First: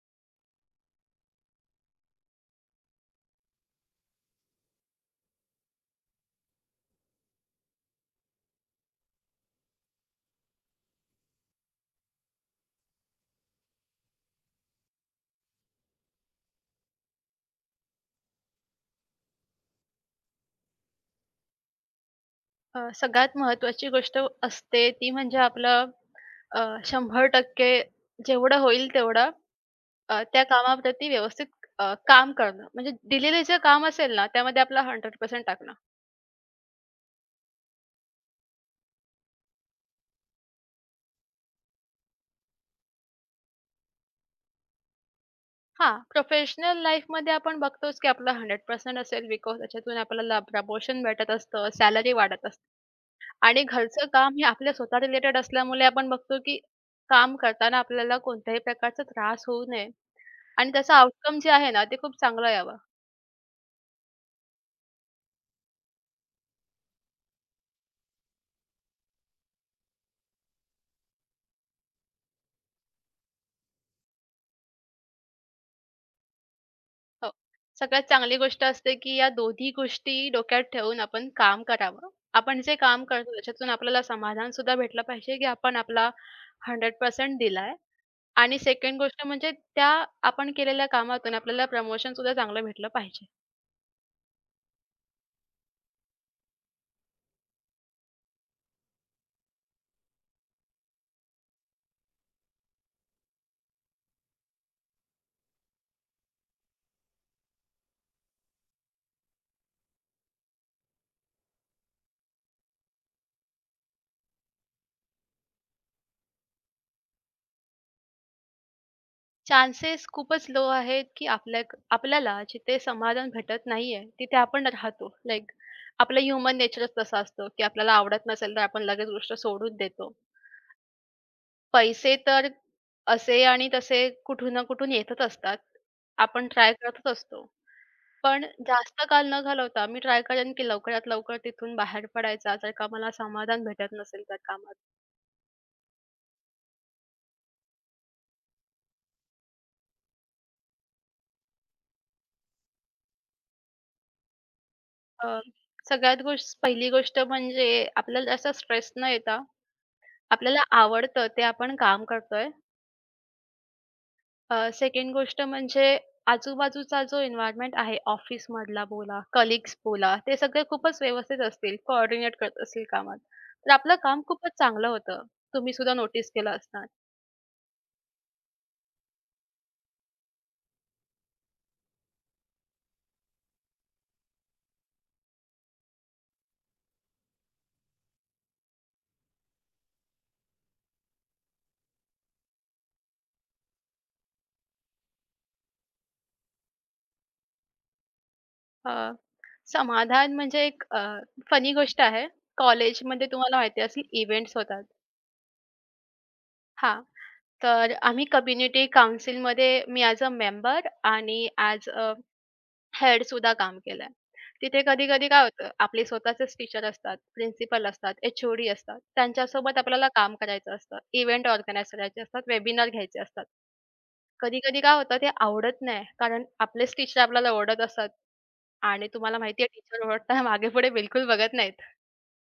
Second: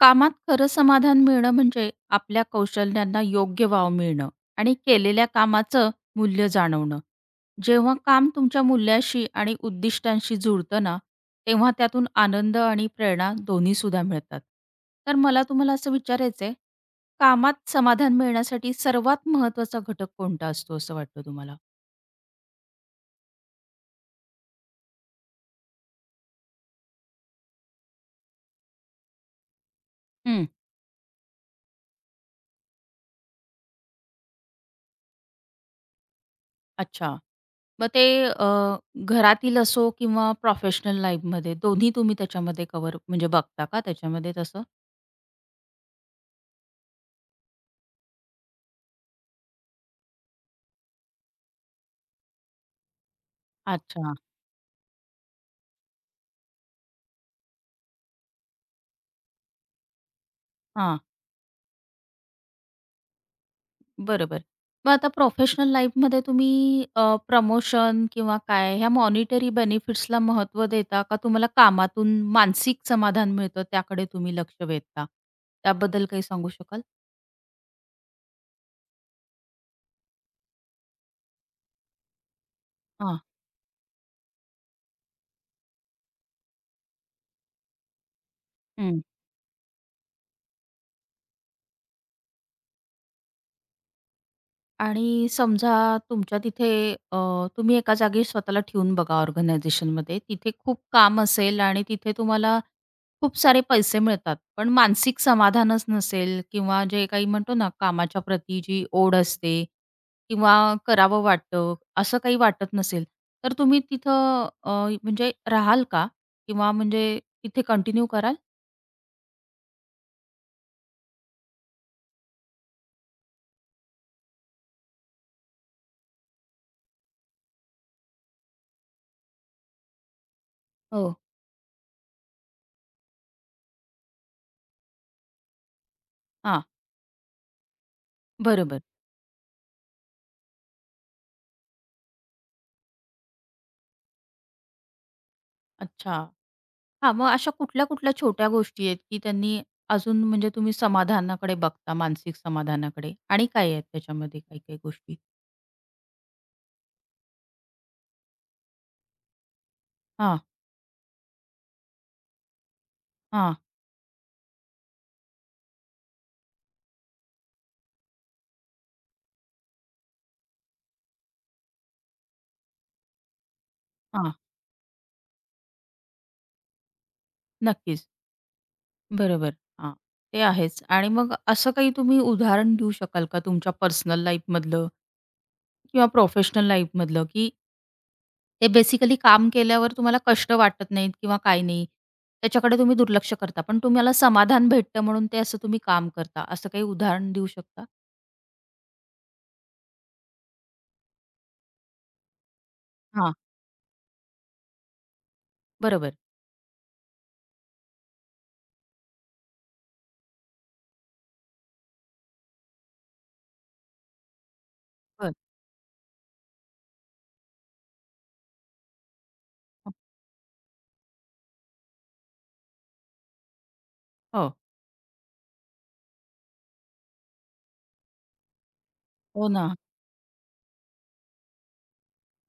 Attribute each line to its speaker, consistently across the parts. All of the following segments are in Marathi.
Speaker 1: कामात खरं समाधान मिळणं म्हणजे आपल्या कौशल्यांना योग्य वाव मिळणं आणि केलेल्या कामाचं मूल्य जाणवणं. जेव्हा काम तुमच्या मूल्याशी आणि उद्दिष्टांशी जुळतं ना, तेव्हा त्यातून आनंद आणि प्रेरणा दोन्हीसुद्धा मिळतात. तर मला तुम्हाला असं विचारायचं आहे, कामात समाधान मिळण्यासाठी सर्वात महत्त्वाचा घटक कोणता असतो असं वाटतं तुम्हाला?
Speaker 2: सगळ्यात महत्त्वाची गोष्ट असते ती म्हणजे आपलं अ, 100% जेवढं होईल तेवढं त्या
Speaker 1: हं.
Speaker 2: कामाप्रती व्यवस्थित काम करणं. म्हणजे दिलेलं जे काम असेल ना, त्यामध्ये आपला 100% टाकणं.
Speaker 1: अच्छा. मग ते घरातील असो किंवा प्रोफेशनल लाईफमध्ये दोन्ही तुम्ही त्याच्यामध्ये कव्हर म्हणजे बघता का त्याच्यामध्ये तसं?
Speaker 2: हां, प्रोफेशनल लाईफमध्ये आपण बघतोच की आपला 100% असेल बिकॉज त्याच्यातून आपल्याला प्रमोशन भेटत असतं, सॅलरी वाढत असते. आणि घरचं
Speaker 1: अच्छा.
Speaker 2: काम हे आपल्या स्वतः रिलेटेड असल्यामुळे आपण बघतो की काम करताना आपल्याला कोणत्याही प्रकारचा त्रास होऊ नये आणि त्याचा
Speaker 1: हां.
Speaker 2: आउटकम जे आहे ना, ते खूप चांगलं यावं.
Speaker 1: बरोबर. मग आता प्रोफेशनल लाईफमध्ये तुम्ही प्रमोशन किंवा काय ह्या मॉनिटरी बेनिफिट्सला महत्त्व देता का तुम्हाला कामातून मानसिक समाधान मिळतं त्याकडे तुम्ही लक्ष वेधता? त्याबद्दल काही सांगू शकाल?
Speaker 2: हो. सगळ्यात चांगली गोष्ट असते, की या दोन्ही गोष्टी डोक्यात ठेवून आपण काम करावं. आपण जे काम
Speaker 1: हां.
Speaker 2: करतो त्याच्यातून आपल्याला समाधानसुद्धा भेटलं पाहिजे, की आपण आपला 100% दिलाय आणि
Speaker 1: हं.
Speaker 2: सेकंड गोष्ट म्हणजे त्या आपण केलेल्या कामातून आपल्याला प्रमोशनसुद्धा चांगलं भेटलं पाहिजे.
Speaker 1: आणि समजा तुमच्या तिथे अ, तुम्ही एका जागी स्वतःला ठेवून बघा ऑर्गनायझेशनमध्ये. तिथे खूप काम असेल आणि तिथे तुम्हाला खूप सारे पैसे मिळतात. पण मानसिक समाधानच नसेल किंवा जे काही म्हणतो ना कामाच्या प्रती जी ओढ असते किंवा करावं वाटतं, असं काही वाटत नसेल, तर तुम्ही तिथं म्हणजे राहाल का? किंवा म्हणजे तिथे कंटिन्यू कराल?
Speaker 2: चान्सेस खूपच लो आहेत, की आपल्याला जिथे समाधान भेटत नाहीये, तिथे आपण राहतो. लाइक आपलं ह्युमन नेचरच तसा असतो, की आपल्याला आवडत नसेल तर आपण लगेच गोष्ट सोडून देतो.
Speaker 1: हो.
Speaker 2: पैसे तर असे आणि तसे कुठून ना कुठून येतच असतात. आपण
Speaker 1: हां,
Speaker 2: ट्राय करतच असतो. पण
Speaker 1: बरोबर.
Speaker 2: जास्त काळ न घालवता मी ट्राय करेन, की लवकरात लवकर तिथून बाहेर पडायचा, जर का मला समाधान भेटत नसेल त्या कामात.
Speaker 1: अच्छा. हां, मग अशा कुठल्या-कुठल्या छोट्या गोष्टी आहेत, की त्यांनी अजून म्हणजे तुम्ही समाधानाकडे बघता, मानसिक समाधानाकडे? आणि काय आहेत त्याच्यामध्ये काही-काही गोष्टी?
Speaker 2: अ, सगळ्यात गोष्ट पहिली गोष्ट म्हणजे आपल्याला जास्त स्ट्रेस न येता
Speaker 1: हां,
Speaker 2: आपल्याला आवडतं ते आपण काम करतोय.
Speaker 1: हां,
Speaker 2: सेकंड गोष्ट म्हणजे आजूबाजूचा जो एन्व्हायर्नमेंट आहे ऑफिसमधला बोला, कलीग्स बोला, ते सगळे खूपच व्यवस्थित असतील, कोऑर्डिनेट करत असतील कामात. तर आपलं काम
Speaker 1: हां.
Speaker 2: खूपच चांगलं होतं. तुम्ही सुद्धा नोटीस केलं असणार.
Speaker 1: नक्कीच. बरोबर. हां, ते आहेच. आणि मग असं काही तुम्ही उदाहरण देऊ शकाल का तुमच्या पर्सनल लाईफमधलं किंवा प्रोफेशनल लाईफमधलं, की ते बेसिकली काम केल्यावर तुम्हाला कष्ट वाटत नाहीत किंवा काही नाही, त्याच्याकडे तुम्ही दुर्लक्ष करता, पण तुम्हाला समाधान भेटतं म्हणून ते असं तुम्ही काम करता, असं काही उदाहरण देऊ शकता?
Speaker 2: अ, समाधान म्हणजे एक फनी गोष्ट आहे. कॉलेजमध्ये
Speaker 1: हां,
Speaker 2: तुम्हाला माहिती असेल इव्हेंट्स होतात.
Speaker 1: बरोबर.
Speaker 2: हां, तर आम्ही कम्युनिटी काउन्सिलमध्ये मी ॲज अ मेंबर आणि ॲज अ हेडसुद्धा काम केलंय. तिथे कधी-कधी
Speaker 1: बरं.
Speaker 2: काय होतं, आपले स्वतःचेच टीचर असतात, प्रिन्सिपल असतात, एच-ओ-डी असतात. त्यांच्यासोबत आपल्याला काम करायचं असतं. इव्हेंट ऑर्गनाइज करायचे असतात, वेबिनार घ्यायचे असतात.
Speaker 1: हो.
Speaker 2: कधी-कधी काय होतं ते आवडत नाही, कारण आपलेच टीचर आपल्याला ओरडत असतात आणि तुम्हाला
Speaker 1: हो
Speaker 2: माहिती आहे
Speaker 1: ना.
Speaker 2: टीचर ओरडताना मागे पुढे बिलकुल बघत नाहीत.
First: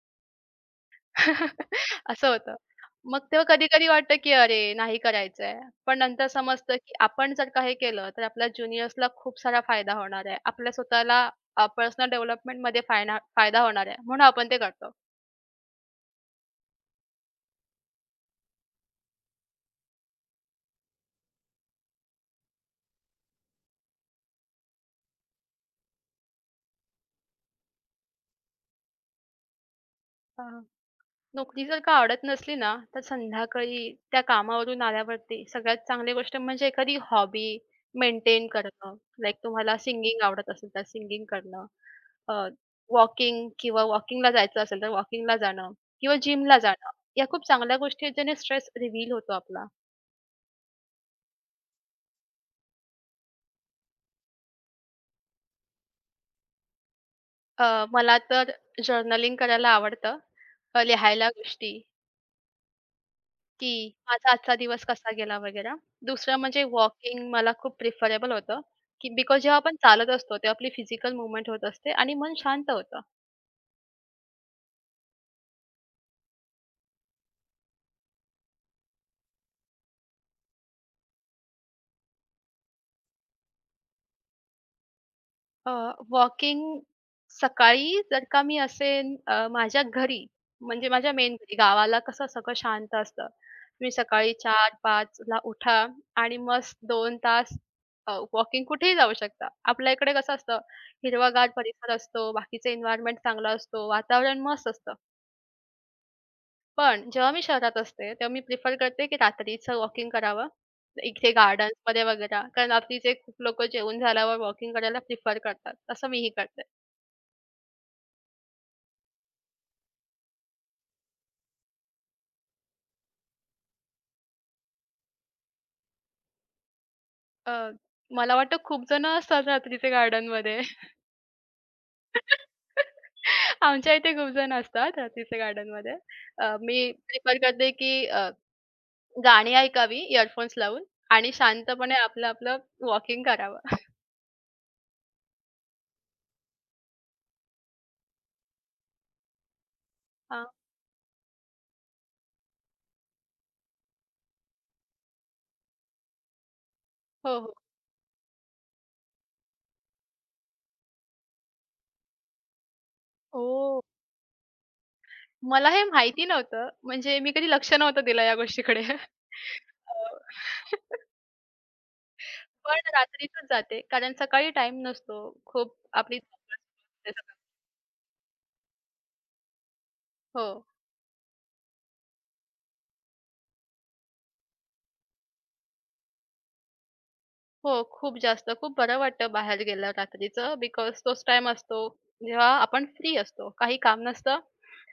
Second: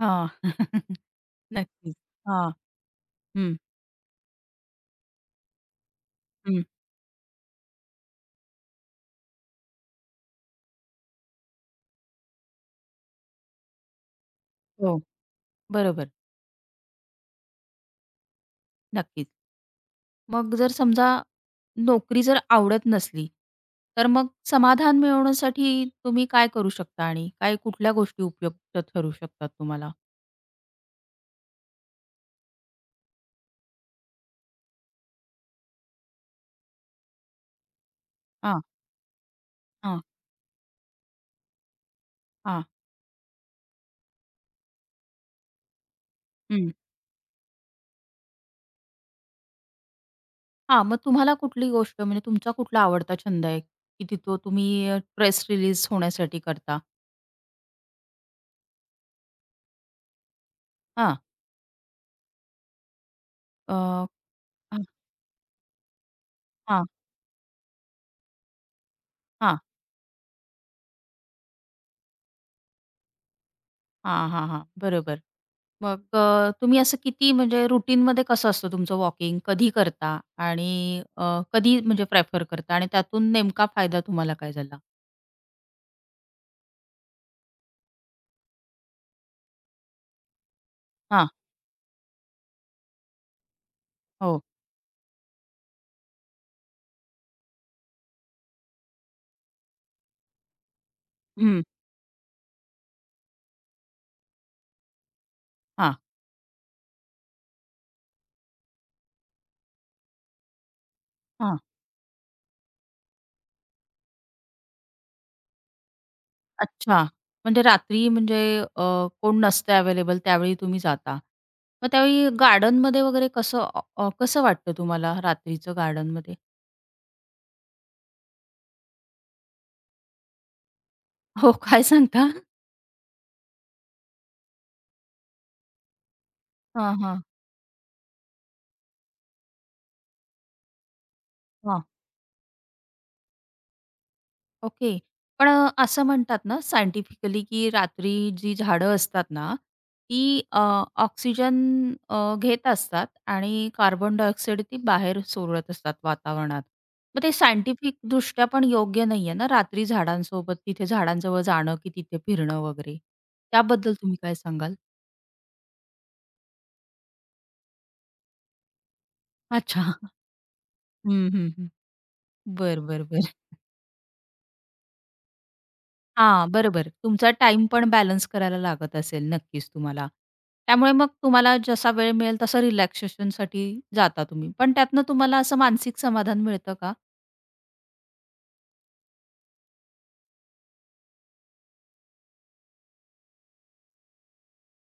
Speaker 1: हां. नक्कीच.
Speaker 2: असं
Speaker 1: हां.
Speaker 2: होतं. मग तेव्हा
Speaker 1: हं,
Speaker 2: कधी-कधी वाटतं, की अरे नाही करायचंय. पण नंतर
Speaker 1: हं.
Speaker 2: समजतं, की आपण जर का हे केलं तर आपल्या ज्युनियर्सला खूप सारा फायदा होणार आहे. आपल्या स्वतःला पर्सनल डेव्हलपमेंटमध्ये फायदा होणार आहे म्हणून आपण ते करतो.
Speaker 1: हो, बरोबर. नक्कीच. मग जर समजा नोकरी जर आवडत नसली, तर मग समाधान मिळवण्यासाठी तुम्ही काय करू शकता आणि काय कुठल्या गोष्टी उपयुक्त ठरू शकतात तुम्हाला?
Speaker 2: हां. नोकरी जर का आवडत नसली ना, तर संध्याकाळी त्या कामावरून आल्यावरती सगळ्यात चांगली गोष्ट म्हणजे एखादी हॉबी मेंटेन
Speaker 1: हां,
Speaker 2: करणं. लाइक तुम्हाला
Speaker 1: हां,
Speaker 2: सिंगिंग आवडत असेल तर सिंगिंग करणं, अ,
Speaker 1: हां.
Speaker 2: वॉकिंग किंवा वॉकिंगला जायचं असेल तर वॉकिंगला जाणं किंवा जिमला
Speaker 1: हं.
Speaker 2: जाणं. या खूप चांगल्या गोष्टी आहेत ज्याने स्ट्रेस रिलीव्ह होतो आपला.
Speaker 1: हां, मग तुम्हाला कुठली गोष्ट म्हणजे तुमचा कुठला आवडता छंद आहे, की ती तो तुम्ही स्ट्रेस रिलीज होण्यासाठी करता?
Speaker 2: मला तर जर्नलिंग करायला आवडतं,
Speaker 1: हां.
Speaker 2: लिहायला गोष्टी की
Speaker 1: अ,
Speaker 2: माझा आजचा
Speaker 1: हां,
Speaker 2: दिवस कसा गेला वगैरे. दुसरं म्हणजे
Speaker 1: हां,
Speaker 2: वॉकिंग मला खूप प्रिफरेबल होतं, की बिकॉज जेव्हा
Speaker 1: हां,
Speaker 2: आपण चालत असतो, तेव्हा आपली फिजिकल मूव्हमेंट होत असते आणि मन शांत होतं.
Speaker 1: हां, हां, हां. बरोबर. मग अ, तुम्ही असं किती म्हणजे रुटीनमध्ये कसं असतं तुमचं वॉकिंग? कधी करता आणि कधी म्हणजे प्रेफर करता आणि त्यातून नेमका फायदा तुम्हाला काय झाला?
Speaker 2: अ, वॉकिंग सकाळी जर का मी असेन माझ्या घरी, म्हणजे माझ्या
Speaker 1: हां,
Speaker 2: मेन घरी, गावाला कसं सगळं शांत असतं. तुम्ही सकाळी
Speaker 1: हो.
Speaker 2: 4-5 ला उठा आणि मस्त 2 तास वॉकिंग कुठेही जाऊ शकता. आपल्या इकडे कसं असतं, हिरवागार
Speaker 1: हं.
Speaker 2: परिसर असतो, बाकीचं एन्व्हायर्नमेंट चांगलं असतो, वातावरण मस्त असतं.
Speaker 1: हां,
Speaker 2: पण जेव्हा मी शहरात असते, तेव्हा मी प्रिफर करते, की रात्रीचं वॉकिंग करावं. इथे
Speaker 1: हां.
Speaker 2: गार्डन्समध्ये वगैरे, कारण रात्रीचे खूप लोकं जेवून झाल्यावर वॉकिंग करायला प्रिफर करतात. तसं मीही करते.
Speaker 1: अच्छा. म्हणजे रात्री म्हणजे अ, कोण नसतं अवेलेबल त्यावेळी तुम्ही जाता. मग त्यावेळी गार्डनमध्ये वगैरे कसं अ, अ, कसं वाटतं तुम्हाला रात्रीचं गार्डनमध्ये?
Speaker 2: अ, मला वाटतं खूप जणं असतात रात्रीचे गार्डनमध्ये.
Speaker 1: हो, काय सांगता?
Speaker 2: आमच्या इथे खूप जण असतात रात्रीचे गार्डनमध्ये. मी
Speaker 1: हां.
Speaker 2: प्रिफर करते, की गाणी ऐकावी इयरफोन्स लावून आणि
Speaker 1: हां.
Speaker 2: शांतपणे आपलं-आपलं वॉकिंग करावं.
Speaker 1: ओके. पण अ, असं म्हणतात ना सायंटिफिकली, की रात्री जी झाडं असतात ना, ती
Speaker 2: हां.
Speaker 1: ऑक्सिजन अ, घेत असतात आणि कार्बन डायऑक्साईड ती बाहेर सोडत असतात वातावरणात. मग ते
Speaker 2: हो, हो.
Speaker 1: सायंटिफिक दृष्ट्या पण योग्य नाहीये ना रात्री झाडांसोबत तिथे झाडांजवळ जाणं, की तिथे फिरणं वगैरे.
Speaker 2: ओह!
Speaker 1: त्याबद्दल तुम्ही काय सांगाल?
Speaker 2: मला हे माहिती नव्हतं. म्हणजे मी कधी लक्ष नव्हतं दिलं या गोष्टीकडे.
Speaker 1: अच्छा.
Speaker 2: अ,
Speaker 1: हं, हं, हं.
Speaker 2: पण
Speaker 1: बरं, बरं, बरं.
Speaker 2: रात्रीतच जाते, कारण सकाळी टाइम नसतो. खूप आपली
Speaker 1: हां,
Speaker 2: धावपळ
Speaker 1: बरोबर.
Speaker 2: सुरू असते
Speaker 1: तुमचा
Speaker 2: सकाळी.
Speaker 1: टाइम पण बॅलन्स करायला लागत असेल नक्कीच तुम्हाला.
Speaker 2: हो,
Speaker 1: त्यामुळे मग तुम्हाला जसा वेळ मिळेल तसं रिलॅक्सेशनसाठी जाता तुम्ही. पण त्यातनं तुम्हाला असं मानसिक समाधान मिळतं का?
Speaker 2: हो. खूप जास्त. खूप बरं वाटतं बाहेर गेलं रात्रीचं बिकॉज तोच टाईम असतो, जेव्हा आपण फ्री असतो. काही काम नसतं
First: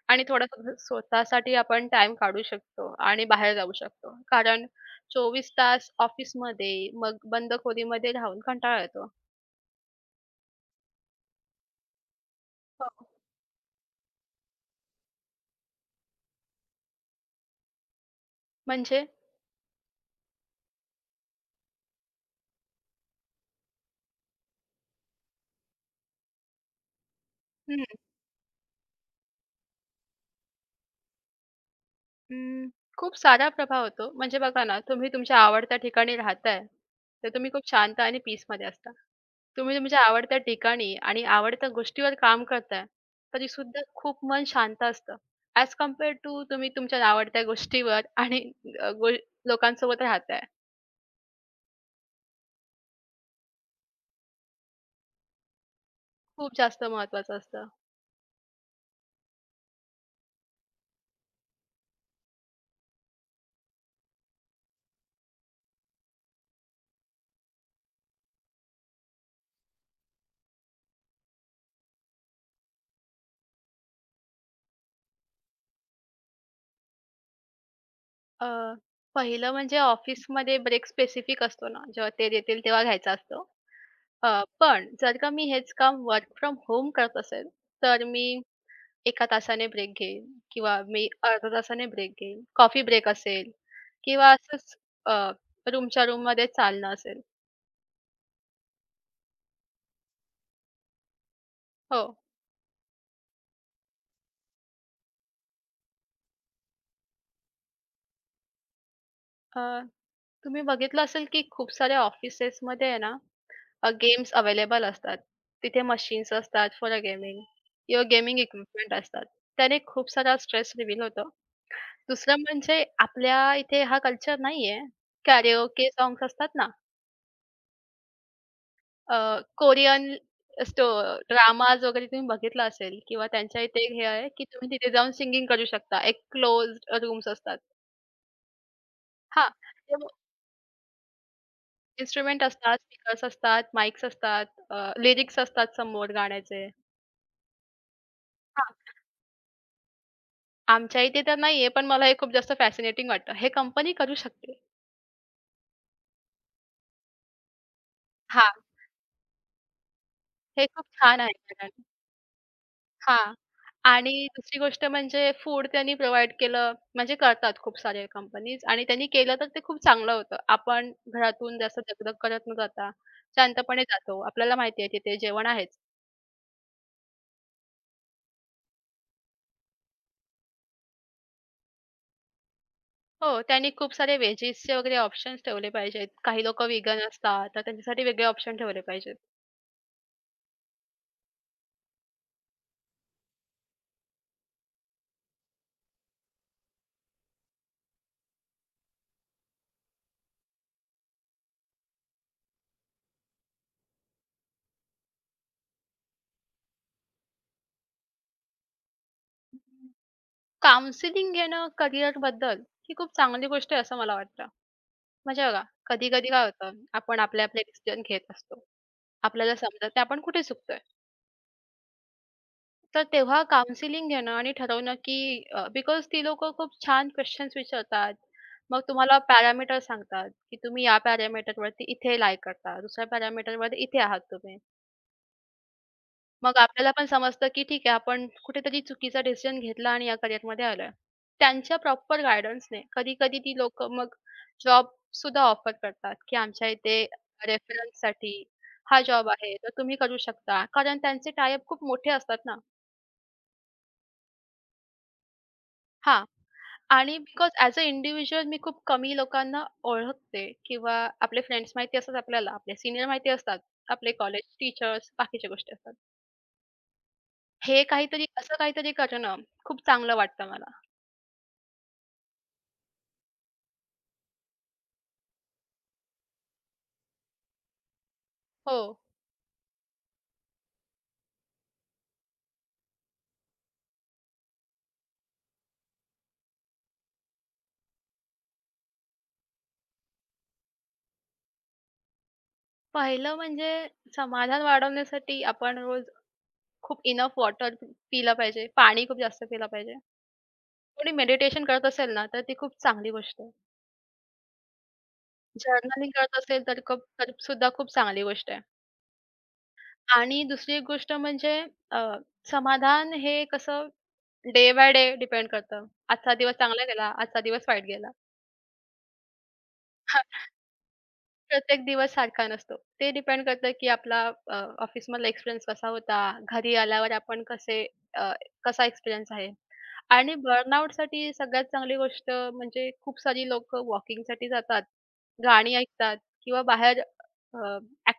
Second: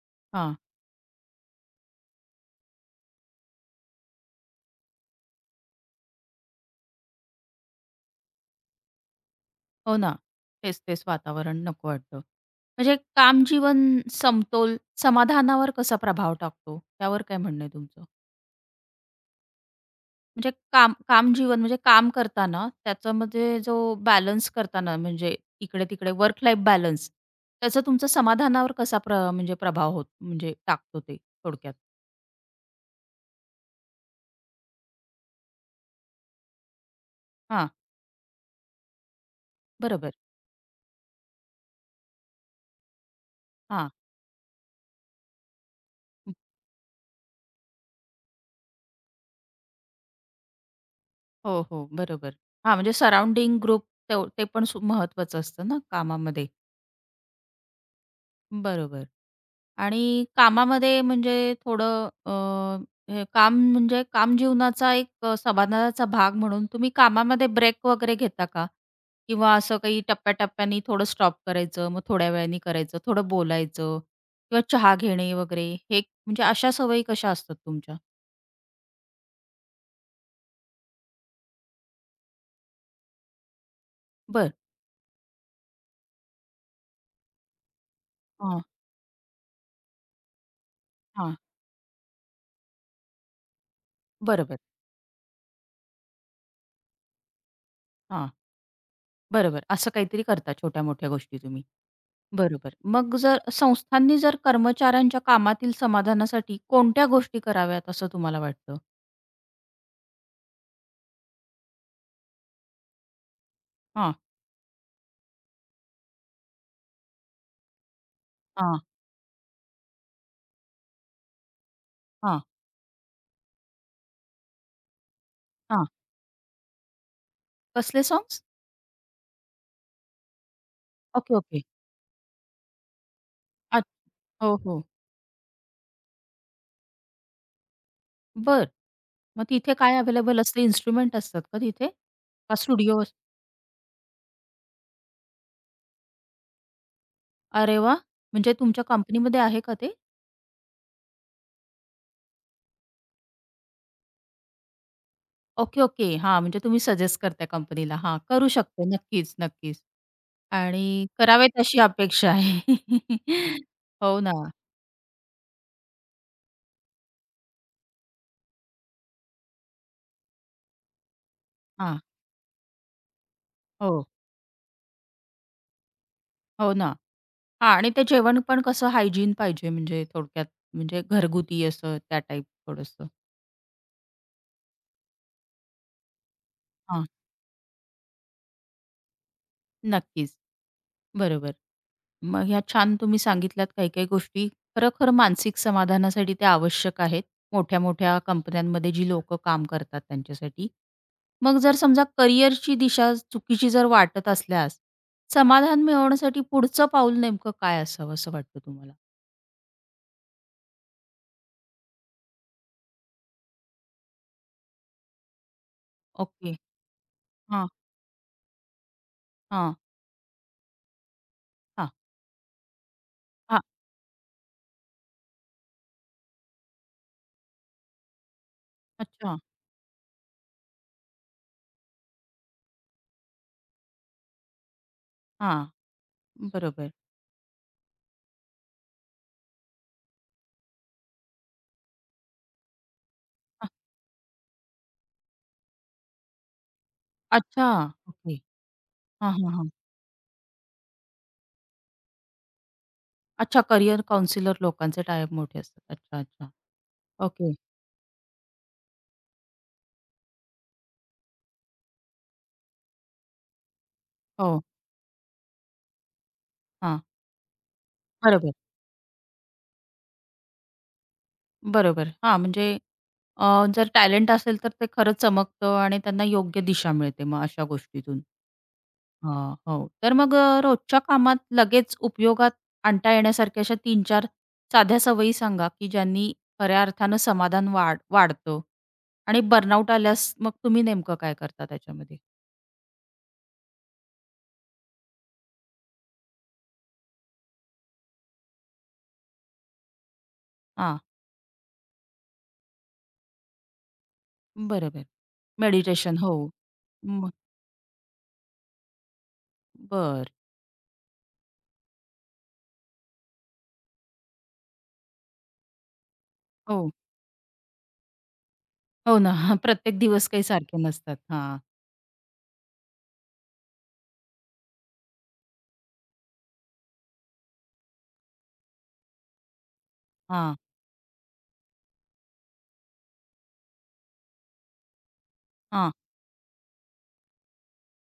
Speaker 2: आणि
Speaker 1: हां,
Speaker 2: थोडंसं स्वतःसाठी आपण टाईम काढू शकतो आणि बाहेर जाऊ शकतो. कारण 24 तास ऑफिसमध्ये, मग बंद खोलीमध्ये राहून कंटाळा येतो.
Speaker 1: हो ना. तेच-तेच वातावरण नको वाटतं. म्हणजे
Speaker 2: हो.
Speaker 1: काम जीवन समतोल समाधानावर कसा प्रभाव टाकतो? त्यावर काय म्हणणं आहे तुमचं?
Speaker 2: म्हणजे
Speaker 1: म्हणजे काम काम करताना त्याच्यामध्ये जो बॅलन्स करताना म्हणजे इकडे-तिकडे वर्क लाईफ बॅलन्स त्याचा तुमच्या समाधानावर कसा प्रभाव होत म्हणजे टाकतो ते थोडक्यात?
Speaker 2: अं, खूप सारा प्रभाव होतो. म्हणजे बघा ना, तुम्ही तुमच्या आवडत्या ठिकाणी राहताय, तर तुम्ही खूप
Speaker 1: हां,
Speaker 2: शांत आणि पीसमध्ये असता. तुम्ही तुमच्या
Speaker 1: बरोबर.
Speaker 2: आवडत्या ठिकाणी आणि आवडत्या गोष्टीवर काम करताय, तरीसुद्धा
Speaker 1: हां.
Speaker 2: खूप मन शांत असतं. ॲज कंपेअर टू तुम्ही तुमच्या आवडत्या गोष्टीवर आणि अ, गो लोकांसोबत राहताय.
Speaker 1: हो, हो. बरोबर. हां, म्हणजे सराउंडिंग ग्रुप ते पण महत्वाचं असतं ना कामामध्ये.
Speaker 2: खूप जास्त महत्त्वाचं असतं.
Speaker 1: बरोबर. आणि कामामध्ये म्हणजे थोडं हे काम म्हणजे काम जीवनाचा एक समाधानाचा भाग म्हणून तुम्ही कामामध्ये ब्रेक वगैरे घेता का? किंवा असं काही टप्प्या थोडं स्टॉप करायचं, मग थोड्या वेळाने करायचं, थोडं बोलायचं किंवा चहा घेणे वगैरे हे म्हणजे अशा सवयी कशा असतात तुमच्या?
Speaker 2: अ, पहिलं म्हणजे ऑफिसमध्ये ब्रेक स्पेसिफिक असतो ना, जेव्हा ते देतील तेव्हा घ्यायचा असतो. अ,
Speaker 1: बरं.
Speaker 2: पण जर का मी हेच काम वर्क फ्रॉम होम करत असेल, तर मी
Speaker 1: हां,
Speaker 2: 1 तासाने ब्रेक घेईन किंवा मी
Speaker 1: हां.
Speaker 2: अर्ध्या तासाने ब्रेक घेईन. कॉफी ब्रेक असेल किंवा
Speaker 1: बरोबर.
Speaker 2: असंच अ, रूमच्या रूममध्ये चालणं असेल.
Speaker 1: हां, बरोबर. असं काहीतरी करता छोट्या-मोठ्या गोष्टी तुम्ही.
Speaker 2: हो.
Speaker 1: बरोबर. मग जर संस्थांनी जर कर्मचाऱ्यांच्या कामातील समाधानासाठी कोणत्या गोष्टी कराव्यात असं तुम्हाला वाटतं?
Speaker 2: अ, तुम्ही बघितलं असेल की खूप साऱ्या ऑफिसेसमध्ये आहे ना
Speaker 1: हां,
Speaker 2: गेम्स अवेलेबल असतात. तिथे मशीन्स असतात फॉर अ गेमिंग किंवा गेमिंग
Speaker 1: हां,
Speaker 2: इक्विपमेंट असतात. त्याने खूप सारा स्ट्रेस रिलीव्ह होतो. दुसरं
Speaker 1: हां,
Speaker 2: म्हणजे आपल्या इथे हा कल्चर नाहीये.
Speaker 1: हां.
Speaker 2: कॅरिओके साँग्स असतात ना
Speaker 1: कसले सॉंग्स?
Speaker 2: कोरियन स्टो
Speaker 1: ओके, ओके.
Speaker 2: ड्रामाज वगैरे तुम्ही बघितला असेल किंवा त्यांच्या इथे एक हे
Speaker 1: अच्छा.
Speaker 2: आहे, की
Speaker 1: हो,
Speaker 2: तुम्ही
Speaker 1: हो.
Speaker 2: तिथे जाऊन सिंगिंग करू शकता. एक क्लोज्ड रूम्स असतात.
Speaker 1: बर, मग
Speaker 2: हां,
Speaker 1: तिथे
Speaker 2: ते
Speaker 1: काय
Speaker 2: मग
Speaker 1: अवेलेबल असते? इन्स्ट्रुमेंट असतात का तिथे?
Speaker 2: इन्स्ट्रुमेंट
Speaker 1: का
Speaker 2: असतात,
Speaker 1: स्टुडिओ
Speaker 2: स्पीकर्स असतात, माईक्स असतात, लिरिक्स असतात समोर गाण्याचे.
Speaker 1: अरे वाह! म्हणजे
Speaker 2: हां,
Speaker 1: तुमच्या कंपनीमध्ये आहे का ते?
Speaker 2: आमच्या इथे तर नाहीये, पण मला हे खूप जास्त फॅसिनेटिंग वाटतं. हे कंपनी करू शकते.
Speaker 1: Okay, okay. हां, म्हणजे तुम्ही सजेस्ट करताय कंपनीला. हां, करू
Speaker 2: हां,
Speaker 1: शकते. नक्कीच, नक्कीच.
Speaker 2: हे
Speaker 1: आणि
Speaker 2: खूप छान
Speaker 1: करावेत
Speaker 2: आहे.
Speaker 1: अशी अपेक्षा आहे.
Speaker 2: हां. आणि
Speaker 1: हो ना.
Speaker 2: दुसरी गोष्ट म्हणजे फूड त्यांनी प्रोव्हाईड केलं म्हणजे करतात खूप सारे कंपनीज आणि त्यांनी केलं तर ते खूप चांगलं होतं. आपण घरातून जास्त
Speaker 1: हां.
Speaker 2: दगदग करत न जाता शांतपणे
Speaker 1: हो.
Speaker 2: जातो. आपल्याला माहिती आहे तिथे जेवण आहेच.
Speaker 1: हो ना. हां आणि ते जेवण पण कसं हायजीन पाहिजे म्हणजे थोडक्यात म्हणजे घरगुती असं त्या टाईप थोडंसं.
Speaker 2: हो, त्यांनी खूप सारे व्हेजीसचे वगैरे ऑप्शन्स ठेवले पाहिजेत. काही लोकं व्हेगन
Speaker 1: हां,
Speaker 2: असतात, तर त्यांच्यासाठी वेगळे ऑप्शन ठेवले पाहिजेत.
Speaker 1: नक्कीच. बरोबर. मग ह्या छान तुम्ही सांगितल्यात काही-काही गोष्टी. खरोखर मानसिक समाधानासाठी त्या आवश्यक आहेत. मोठ्या-मोठ्या कंपन्यांमध्ये जी लोक काम करतात त्यांच्यासाठी. मग जर समजा करिअरची दिशा चुकीची जर वाटत असल्यास, समाधान मिळवण्यासाठी पुढचं पाऊल नेमकं काय असावं असं वाटतं तुम्हाला?
Speaker 2: काउन्सिलिंग घेणं करिअरबद्दल ही खूप चांगली गोष्ट आहे असं मला वाटतं. म्हणजे बघा, कधी-कधी काय
Speaker 1: ओके.
Speaker 2: होतं आपण आपले आपले
Speaker 1: हां,
Speaker 2: डिसिजन घेत असतो. आपल्याला
Speaker 1: हां,
Speaker 2: समजत नाही आपण कुठे चुकतोय.
Speaker 1: हां,
Speaker 2: तर तेव्हा
Speaker 1: हां.
Speaker 2: काउन्सिलिंग घेणं आणि ठरवणं, की बिकॉज ती लोकं खूप छान क्वेशन्स विचारतात. मग तुम्हाला
Speaker 1: अच्छा.
Speaker 2: पॅरामीटर सांगतात, की तुम्ही या पॅरामीटरवरती इथे lie करता. दुसऱ्या पॅरामीटरवर इथे आहात तुम्ही.
Speaker 1: हां,
Speaker 2: मग आपल्याला
Speaker 1: बरोबर.
Speaker 2: पण समजतं, की ठीक आहे आपण कुठेतरी चुकीचा डिसिजन घेतला आणि या करिअरमध्ये आलोय. त्यांच्या प्रॉपर गाईडन्सने कधी-कधी ती लोक मग जॉबसुद्धा ऑफर करतात, की आमच्या इथे
Speaker 1: अच्छा. ओके.
Speaker 2: रेफरन्ससाठी हा जॉब
Speaker 1: हां, हां,
Speaker 2: आहे,
Speaker 1: हां.
Speaker 2: तर तुम्ही करू शकता. कारण त्यांचे टाय खूप मोठे असतात ना.
Speaker 1: अच्छा करियर काउंसलर लोकांचे टाय-अप मोठे असतात. अच्छा,
Speaker 2: हां,
Speaker 1: अच्छा.
Speaker 2: आणि because
Speaker 1: okay.
Speaker 2: As a individual मी खूप कमी लोकांना ओळखते किंवा आपले फ्रेंड्स माहिती असतात आपल्याला, आपले सीनियर माहिती असतात, आपले कॉलेज
Speaker 1: हो.
Speaker 2: टीचर्स, बाकीच्या गोष्टी असतात.
Speaker 1: हां.
Speaker 2: हे काहीतरी
Speaker 1: बरोबर,
Speaker 2: असं काहीतरी करणं खूप चांगलं वाटतं मला.
Speaker 1: बरोबर. हां, म्हणजे अ, जर टॅलेंट असेल तर ते खरंच चमकतं आणि त्यांना योग्य दिशा मिळते मग अशा गोष्टीतून.
Speaker 2: हो.
Speaker 1: हां, हो. तर मग रोजच्या कामात लगेच उपयोगात आणता येण्यासारख्या अशा 3-4 साध्या सवयी सांगा, की ज्यांनी खऱ्या अर्थानं समाधान वाढतं आणि बर्नआउट आल्यास मग तुम्ही नेमकं काय करता त्याच्यामध्ये?
Speaker 2: पहिलं म्हणजे समाधान वाढवण्यासाठी आपण रोज खूप इनफ वॉटर पिलं पाहिजे, पाणी खूप जास्त पिलं पाहिजे.
Speaker 1: हां,
Speaker 2: कोणी मेडिटेशन करत असेल ना, तर ती खूप चांगली गोष्ट आहे.
Speaker 1: बरोबर.
Speaker 2: Journaling
Speaker 1: meditation. हो.
Speaker 2: करत असेल तर खूप
Speaker 1: मग
Speaker 2: तर सुद्धा खूप चांगली गोष्ट आहे.
Speaker 1: बरं.
Speaker 2: आणि दुसरी एक गोष्ट म्हणजे अ, समाधान हे कसं डे बाय डे डिपेंड करतं. आजचा दिवस चांगला
Speaker 1: हो.
Speaker 2: गेला, आजचा दिवस वाईट गेला.
Speaker 1: हो ना. प्रत्येक दिवस काही सारखे नसतात. हां,
Speaker 2: प्रत्येक दिवस सारखा नसतो. ते डिपेंड करतं की आपला ऑफिसमधला एक्सपिरियन्स कसा होता, घरी आल्यावर आपण अ, कसा एक्सपिरियन्स आहे. आणि
Speaker 1: हां,
Speaker 2: बर्नआउटसाठी सगळ्यात चांगली गोष्ट म्हणजे खूप सारी लोकं वॉकिंगसाठी जातात, गाणी
Speaker 1: हां.
Speaker 2: ऐकतात किंवा बाहेर अ,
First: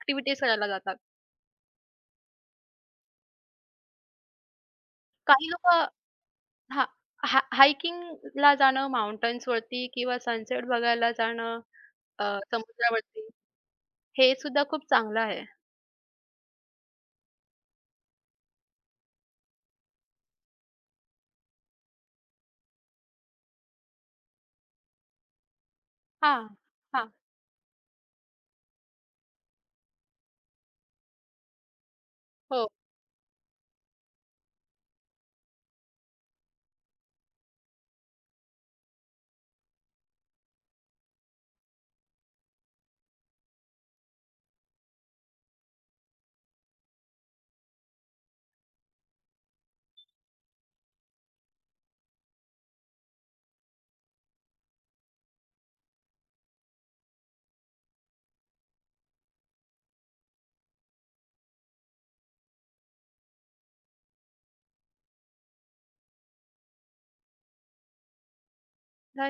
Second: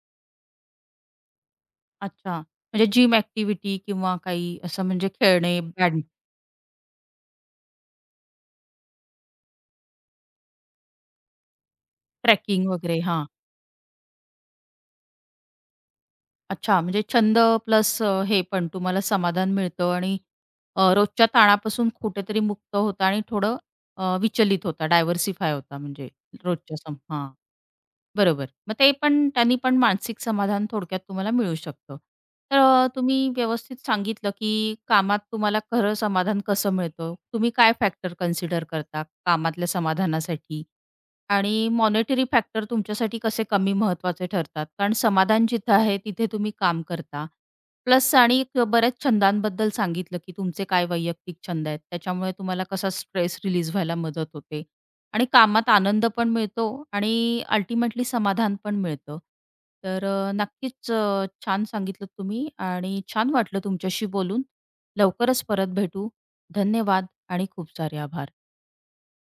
Speaker 2: करायला जातात.
Speaker 1: अच्छा. म्हणजे जिम ॲक्टिव्हिटी किंवा काही असं म्हणजे
Speaker 2: काही
Speaker 1: खेळणे,
Speaker 2: लोकं
Speaker 1: बॅड
Speaker 2: हां, हा हायकिंगला जाणं, माउंटन्सवरती किंवा सनसेट बघायला जाणं, अ,
Speaker 1: ट्रेकिंग वगैरे. हां.
Speaker 2: समुद्रावरती हे सुद्धा खूप चांगलं आहे.
Speaker 1: अच्छा. म्हणजे छंद प्लस हे पण तुम्हाला समाधान मिळतं आणि रोजच्या ताणापासून कुठेतरी मुक्त होता आणि थोडं विचलित होता, डायव्हर्सिफाय होता म्हणजे
Speaker 2: हां,
Speaker 1: रोजच्या
Speaker 2: हां.
Speaker 1: हां. बरोबर. मग ते पण त्यांनी पण मानसिक समाधान थोडक्यात तुम्हाला मिळू शकतं. तर
Speaker 2: हो.
Speaker 1: तुम्ही व्यवस्थित सांगितलं, की कामात तुम्हाला खरं समाधान कसं मिळतं? तुम्ही काय फॅक्टर कन्सिडर करता कामातल्या समाधानासाठी? आणि मॉनेटरी फॅक्टर तुमच्यासाठी कसे कमी महत्वाचे ठरतात? कारण समाधान जिथं आहे, तिथे तुम्ही काम करता. प्लस आणि एक बऱ्याच छंदांबद्दल सांगितलं, की तुमचे काय वैयक्तिक छंद आहेत. त्याच्यामुळे तुम्हाला कसा स्ट्रेस रिलीज व्हायला मदत होते आणि कामात आनंद पण मिळतो आणि अल्टिमेटली समाधान पण मिळतं. तर नक्कीच छान सांगितलं तुम्ही आणि छान वाटलं तुमच्याशी बोलून. लवकरच परत भेटू. धन्यवाद आणि खूप सारे आभार.